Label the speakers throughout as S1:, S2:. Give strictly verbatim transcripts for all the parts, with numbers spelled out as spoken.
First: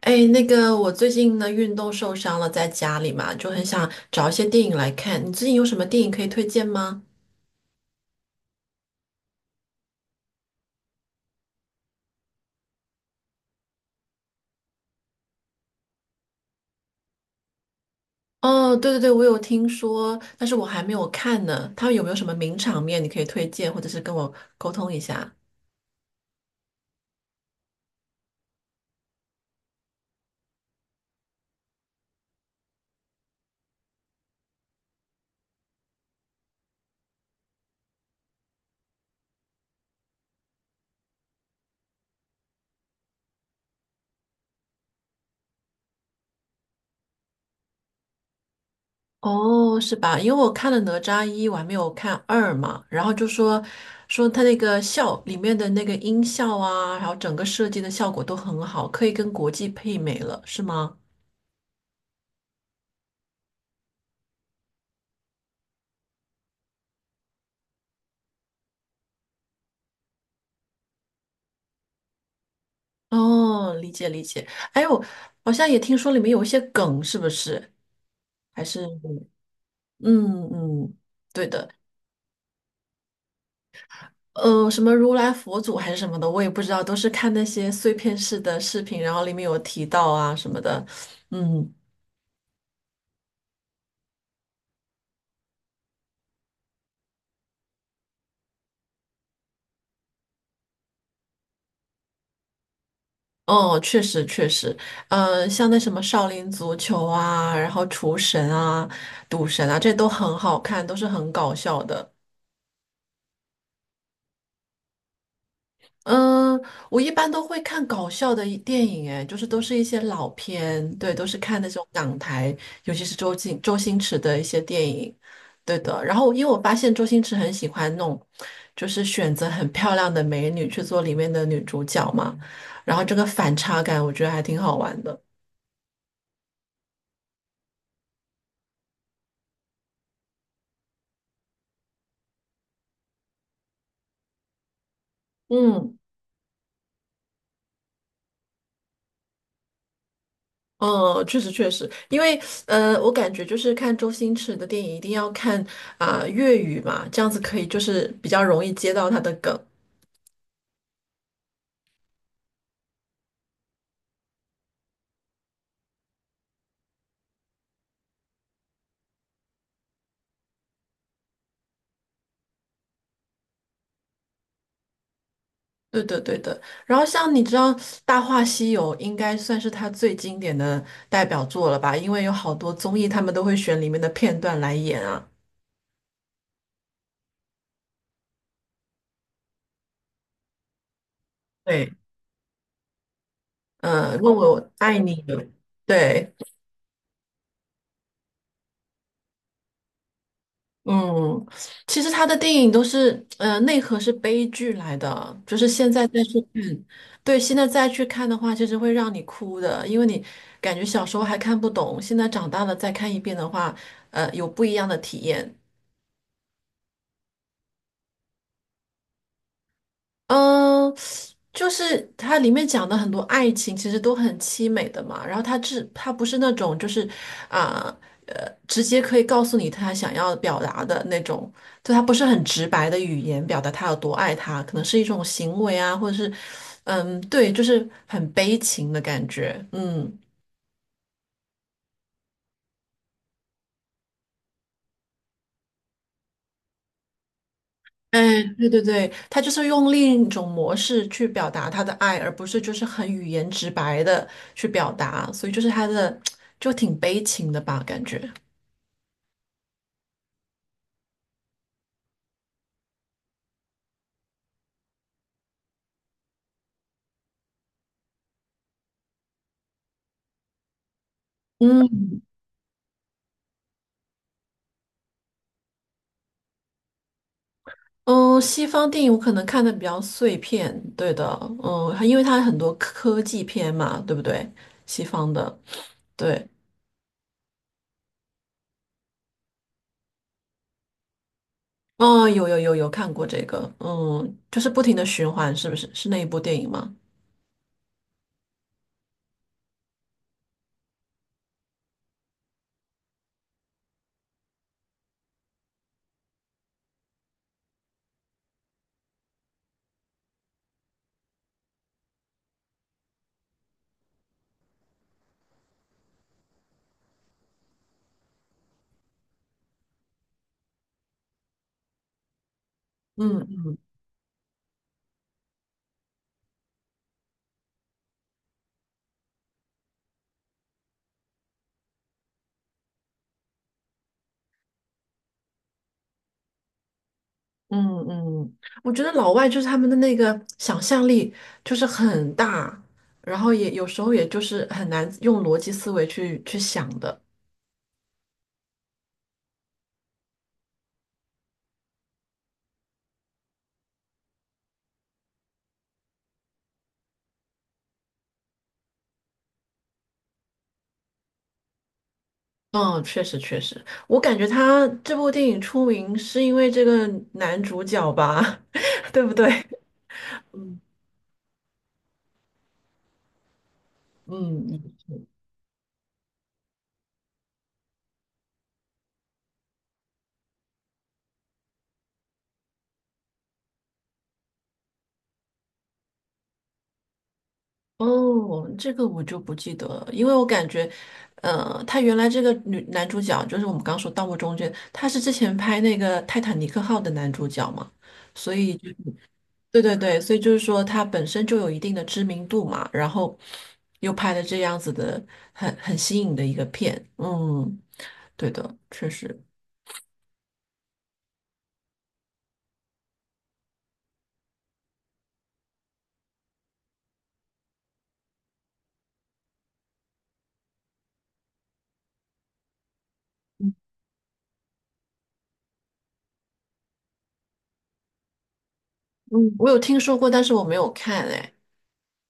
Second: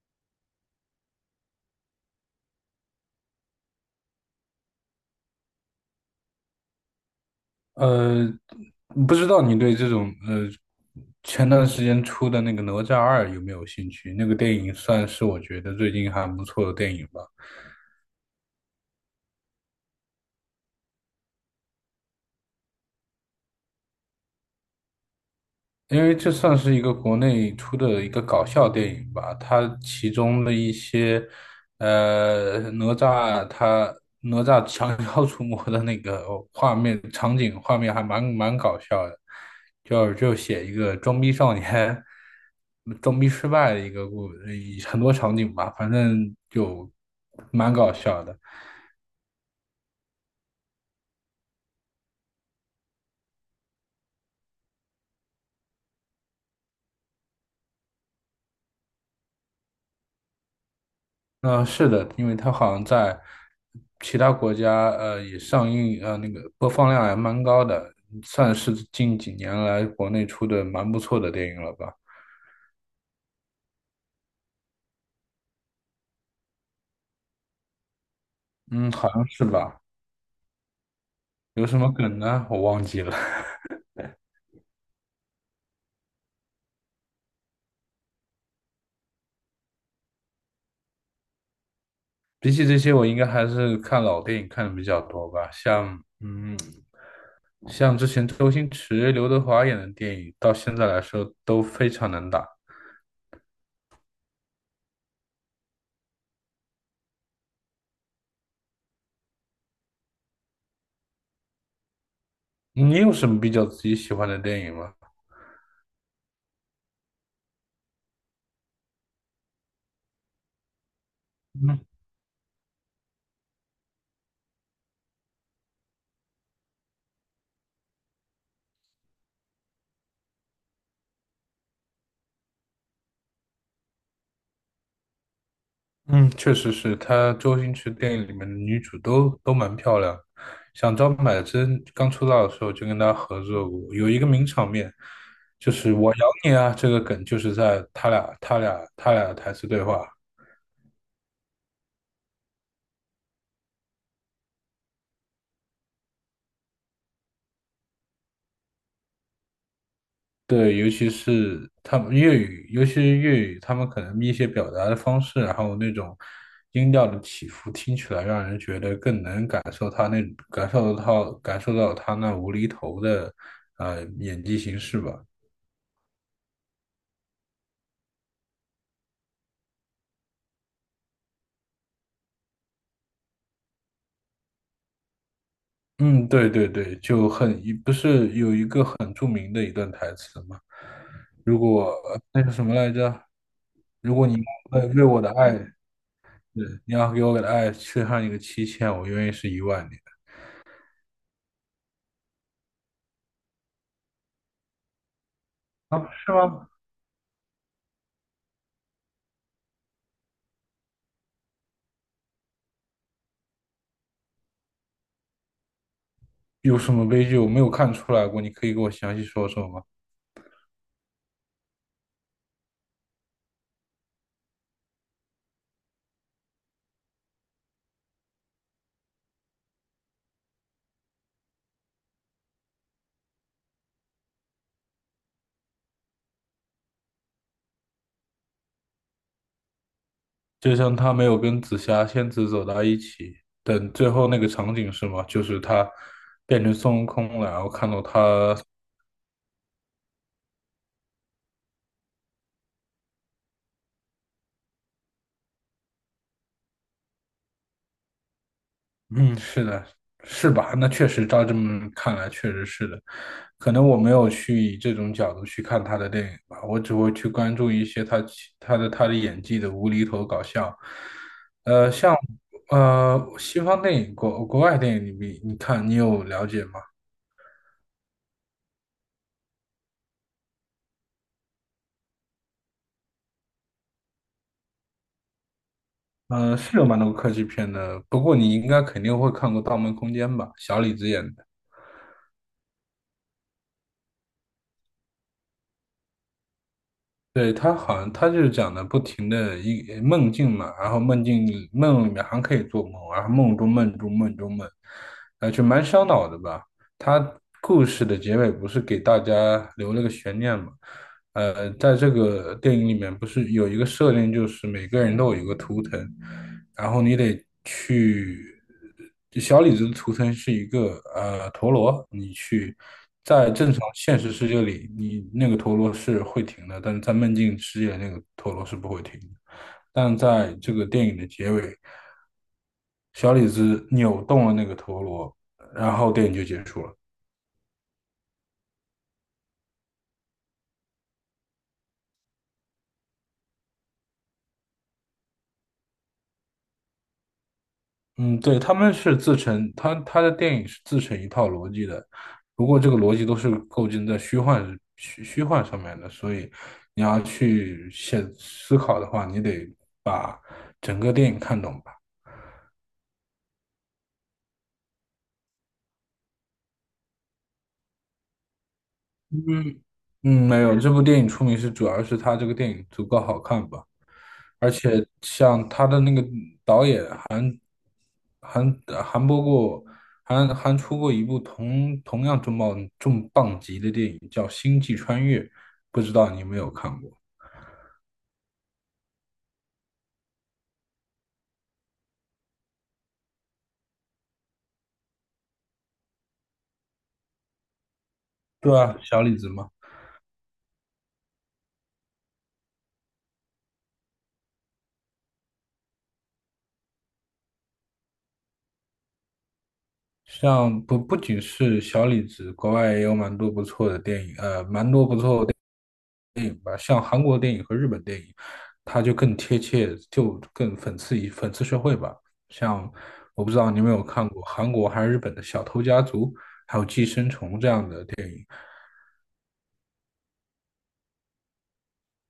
S1: 哎，那个，我最近呢运动受伤了，在家里嘛，就很想找一些电影来看。你最近有什么电影可以推荐吗？
S2: 呃，不知道你对这种呃前段时间出的那个《哪吒二》有没有兴趣？那个电影算是我觉得最近还不错的电影吧。
S1: 哦，对对对，我有听说，但是我还没有看呢。他们有没有什么名场面你可以推荐，或者是跟我沟通一下？
S2: 因为这算是一个国内出的一个搞笑电影吧，它其中的一些，呃，哪吒他哪吒降 妖除魔的那个画面场景画面还蛮蛮搞笑的，就就写一个装逼少年装逼失败的一个故，一很多场景吧，反正就蛮搞笑的。
S1: 哦，是吧？因为我看了《哪吒一》，我还没有看二嘛，然后就说说他那个效里面的那个音效啊，还有整个设计的效果都很好，可以跟国际媲美了，是吗？
S2: 嗯、呃是的，因为它好像在其他国家，呃，也上映，呃，那个播放量还蛮高的，算是近几年来国内出的蛮不错的电影了吧？
S1: 哦，理解理解。哎呦，好像也听说里面有一些梗，是不是？还是
S2: 嗯，好像是吧？
S1: 嗯嗯，对
S2: 有
S1: 的。
S2: 什么梗呢？我忘记了。
S1: 呃，什么如来佛祖还是什么的，我也不知道，都是看那些碎片式的视频，然后里面有提到啊什么的。嗯。
S2: 比起这些，我应该还是看老电影看的比较多吧，像，嗯，像之前周星驰、刘德华演的电影，到现在来说都非常能打。
S1: 哦，确实确实，呃，像那什么少林足球啊，然后厨神啊、赌神啊，这都很好看，都是很搞笑的。
S2: 你有什么比较自己喜欢的电影吗？
S1: 嗯，我一般都会看搞笑的一电影，哎，就是都是一些老片，对，都是看那
S2: 嗯。
S1: 种港台，尤其是周星周星驰的一些电影，对的。然后，因为我发现周星驰很喜欢弄，就是选择很漂亮的美女去做里面的女主角嘛，然后这个反差感，我觉得还挺好玩的。
S2: 嗯，确实是，她周星驰电影里面的女主都都蛮漂亮。像张柏芝刚出道的时候就跟她合作过，有一个名场面，就是
S1: 嗯。
S2: “我咬你啊"这个梗，就是在他俩、他俩、他俩的台词对话。
S1: 嗯，确实确实，因为呃，我感觉就是看周星驰的电影一定要看啊、粤语嘛，这样子可以就是比较容易接到他的梗。
S2: 对，尤其是他们粤语，尤其是粤语，他们可能一些表达的方式，然后那种音调的起伏，听起来让人觉得更能感受他那感受到感受到他那无厘头的呃演技形式吧。
S1: 对的，对的。然后像你知道，《大话西游》应该算是他最经典的代表作了吧？因为有好多综艺，他们都会选里面的片段来演啊。
S2: 嗯，对对对，就很，不是有一个很著名的一段台词吗？如
S1: 对，
S2: 果那是什么来着？
S1: 嗯，
S2: 如
S1: 呃
S2: 果
S1: 问
S2: 你
S1: 我
S2: 为
S1: 爱
S2: 为我
S1: 你
S2: 的
S1: 的。
S2: 爱，
S1: 对，
S2: 对，你要给我的爱缺上一个七千，我愿意是一万年
S1: 嗯，其实他的电影都是，呃，内核是悲剧来的，就是现
S2: 啊，
S1: 在再
S2: 是
S1: 去
S2: 吗？
S1: 看，对，现在再去看的话，其实会让你哭的，因为你感觉小时候还看不懂，现在长大了再看一遍的话，呃，有不一样的体验。
S2: 有什么悲剧我没有看出来过？你可以给我详细说说吗？
S1: 嗯，就是它里面讲的很多爱情，其实都很凄美的嘛。然后它是它不是那种就是啊呃，直接可以告诉你他想要表达的那种，就他不是很直白的语言表达他有多爱他，可能是一种行为啊，或者是嗯对，就是很悲情的感觉。嗯，
S2: 就像他没有跟紫霞仙子走到一起，等最后那个场景是吗？就是他变成孙悟空了，然后看到
S1: 哎，
S2: 他
S1: 对对对，他就是用另一种模式去表达他的爱，而不是就是很语言直白的去表达，所以就是他的 就挺悲情的吧，感觉。
S2: 嗯，是的，是吧？那确实，照这么看来，确实是的。可能我没有去以这种角度去看他的电影吧，我只会去关注一些他其他的他的演技的无厘头搞笑。呃，像
S1: 嗯。
S2: 呃西方电影、国国外电影你你看你有了解吗？
S1: 嗯，西方电影我可能看的比较碎片，对的，嗯，因为它很多科技片嘛，对不对？西方的，对，
S2: 嗯，是有蛮多科技片的，不过你应该肯定会看过《盗梦空间》吧？小李子演的。
S1: 哦，有有有有看过这个，嗯，就是不停的循环，是不是？是那一部电影吗？
S2: 对，他好像他就是讲的不停的一呃梦境嘛，然后梦境里梦里面还可以做梦，然后梦中梦中梦中梦，呃，就蛮烧脑的吧。他故事的结尾不是给大家留了个悬念嘛？呃，在这个电影里面不是有一个设定，就是每个人都有一个图腾，然后你得去，小李子的图层是一个呃陀螺，你去在
S1: 嗯
S2: 正常现实世界里，你那个陀螺是会停的，但是在梦境世界那个陀螺是不会停的。但在这个电影的结尾，小李子扭动了那个陀螺，然后电影就结束了。
S1: 嗯嗯，我觉得老外就是他们的那个想象力就是很大，然后也有时候也就是很难用逻辑思维去去想的。
S2: 嗯对，他们是自成，他他的电影是自成一套逻辑的，不过这个逻辑都是构建在虚幻虚虚幻上面的，所以你要去写思考的话，你得把整个电影看懂吧。
S1: 嗯，确实确实，我感觉他这部电影出名是因为这个男主角吧，对不对？
S2: 嗯嗯，没有，这部电影出名是主要是他这个电影足够好看吧，而且像他的那个导演。还还播过，还还出过一部同同样重磅重磅级的电影，叫《星际穿越》，不知道你有没有看过？
S1: 哦，这个我就不记得了，因为我感觉，呃，他原来这个女男主角就是我们刚说《盗墓中》间，他是之前拍那个《泰坦尼克号》的男主角嘛，所以
S2: 对
S1: 就
S2: 啊，小李子嘛，
S1: 对对对，所以就是说他本身就有一定的知名度嘛，然后又拍了这样子的很很新颖的一个片，嗯，对的，确实。
S2: 像不不仅是小李子，国外也有蛮多不错的电影，呃，蛮多不错的电影吧，像韩国电影和日本电影，它就更贴切，就更讽刺一讽刺社会吧。像我不知道你有没有看过韩国还是日本的《小偷家族》，还有《寄生虫》这样的。
S1: 嗯，我有听说过，但是我没有看哎。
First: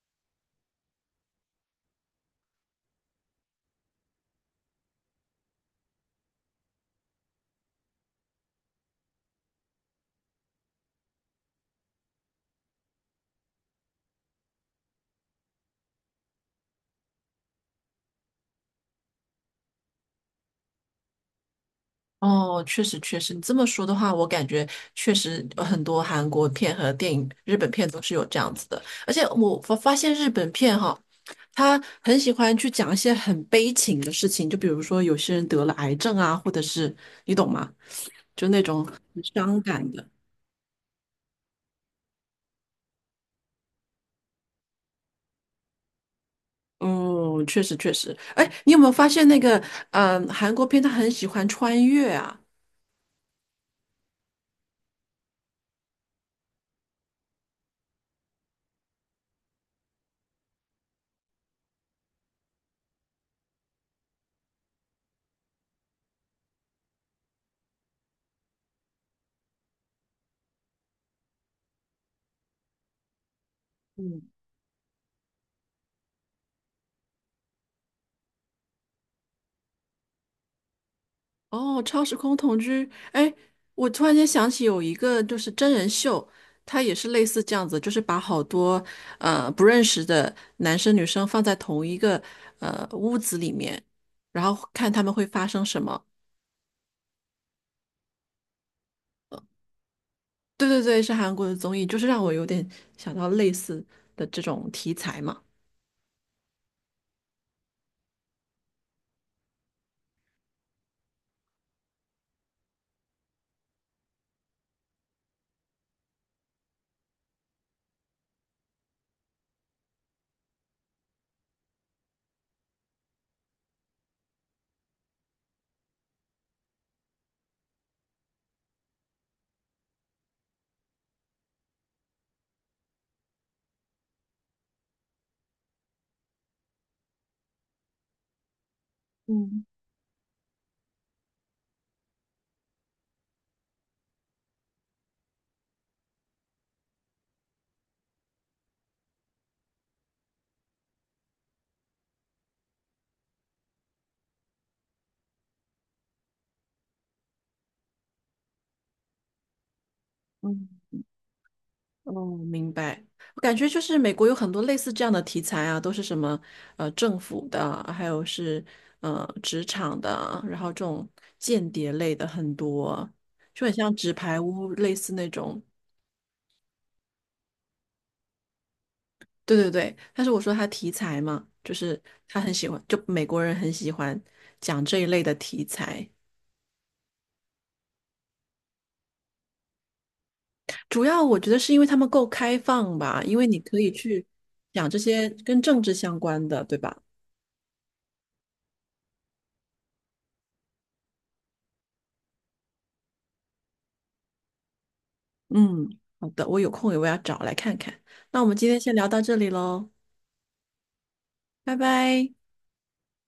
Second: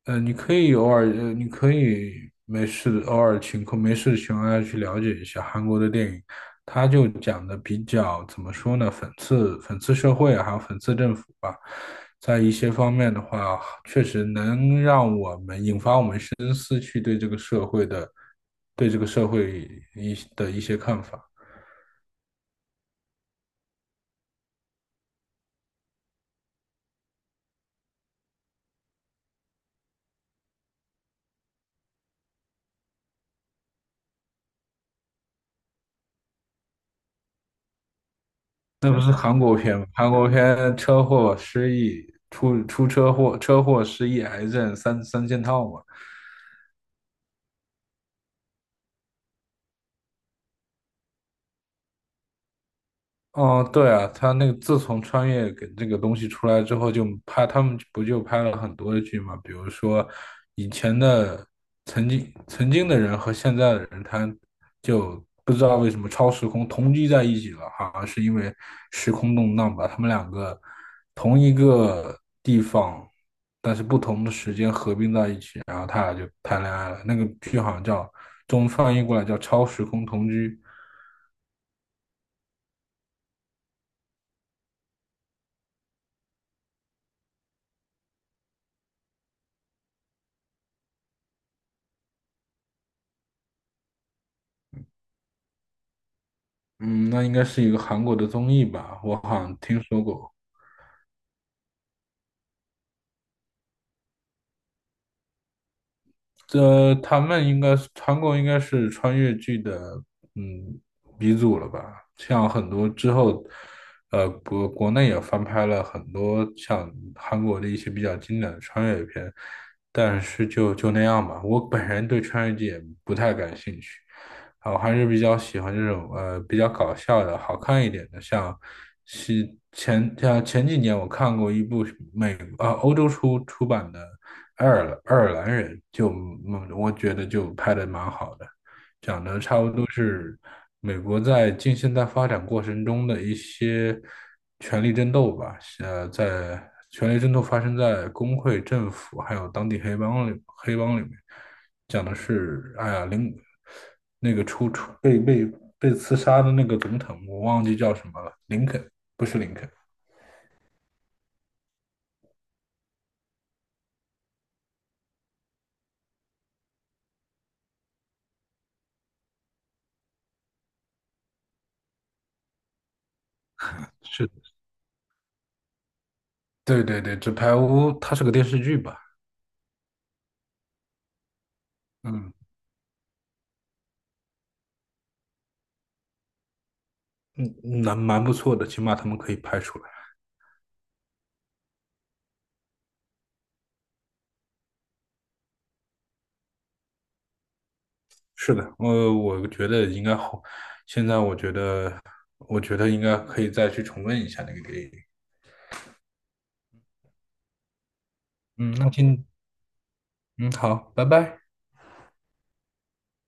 S2: 呃，你可以偶尔，呃，你可以没事的偶尔情况没事的情况下去了解一下韩国的电影，他就讲的比较怎么说呢，讽刺讽刺社会还有讽刺政府吧，在一些方面的话，确实能让我们引发我们深思，去对这个社会的对这个社会一的一些看法。
S1: 哦，确实确实，你这么说的话，我感觉确实呃很多韩国片和电影、日本片都是有这样子的。而且我发发现日本片哈，他很喜欢去讲一些很悲情的事情，就比如说有些人得了癌症啊，或者是你懂吗？就那种
S2: 那
S1: 很
S2: 不是韩国
S1: 伤
S2: 片吗？
S1: 感的。
S2: 韩国片车祸、失忆、出出车祸、车祸、失忆、癌症三三件套嘛。
S1: 嗯，确实确实。哎，你有没有发现那个嗯、呃韩国片他很喜欢穿越啊？
S2: 哦，对啊，他那个自从穿越给这个东西出来之后，就拍他们不就拍了很多的剧嘛？比如说以前的曾经曾经的人和现在的人，他就不知道为什么超时空同居在一起了，好像是因为时空动荡把他们两个同一个地方，但是不同的时间合并在一起，然后他俩就谈恋爱了。那个剧好像叫中文翻译过来叫《超时空同居》。
S1: 哦，超时空同居，哎，我突然间想起有一个就是真人秀，它也是类似这样子，就是把好多呃不认识的男生女生放在同一个呃屋子里面，然后看他们会发生什么。
S2: 嗯，那应该是一个韩国的综艺吧，我好像听说过。
S1: 对对对，是韩国的综艺，就是让我有点想到类似的这种题材嘛。
S2: 这他们应该是韩国应该是穿越剧的嗯鼻祖了吧？像很多之后，呃，国国内也翻拍了很多像韩国的一些比较经典的穿越片，但是就就那样吧。我本人对穿越剧也不太感兴趣，啊，我还是比较喜欢这种呃比较搞笑的、好看一点的，像是前像前几年我看过一部美呃欧洲出出版的。爱尔兰爱尔兰人，就嗯我觉得就拍的蛮好的，讲的差不多是美国在近现代发展过程中的一些权力争斗吧，呃，在权力争斗发生在工会、政府还有当地黑帮里黑帮里面，讲的是哎呀林那个出出被被被刺杀的那个总统，我忘记叫什么了，林肯不是林肯，
S1: 嗯。哦，明白。我感觉就是美国有很多类似这样的题材啊，都是什么呃政府的，还有是呃职场的啊，然后这种间谍类的很多，就很像纸牌
S2: 是
S1: 屋类似那种。
S2: 对对对，纸牌屋它是个电视剧吧，
S1: 对对对，但是我说他题材嘛，就是
S2: 嗯。
S1: 他很喜欢，就美国人很喜欢讲这一类的题材。
S2: 嗯，蛮蛮不错的，起码他们可以拍出来。
S1: 主要我觉得是因为他们够开放吧，因为你可以去讲这些跟政治相关的，对吧？
S2: 是的，呃，我觉得应该好。现在我觉得，我觉得应该可以再去重温一下那个电影。
S1: 嗯，好的，我有空也我要找来看看。那我们今
S2: 嗯，
S1: 天
S2: 那
S1: 先聊到
S2: 今，
S1: 这里喽，
S2: 嗯，好，拜拜。
S1: 拜拜。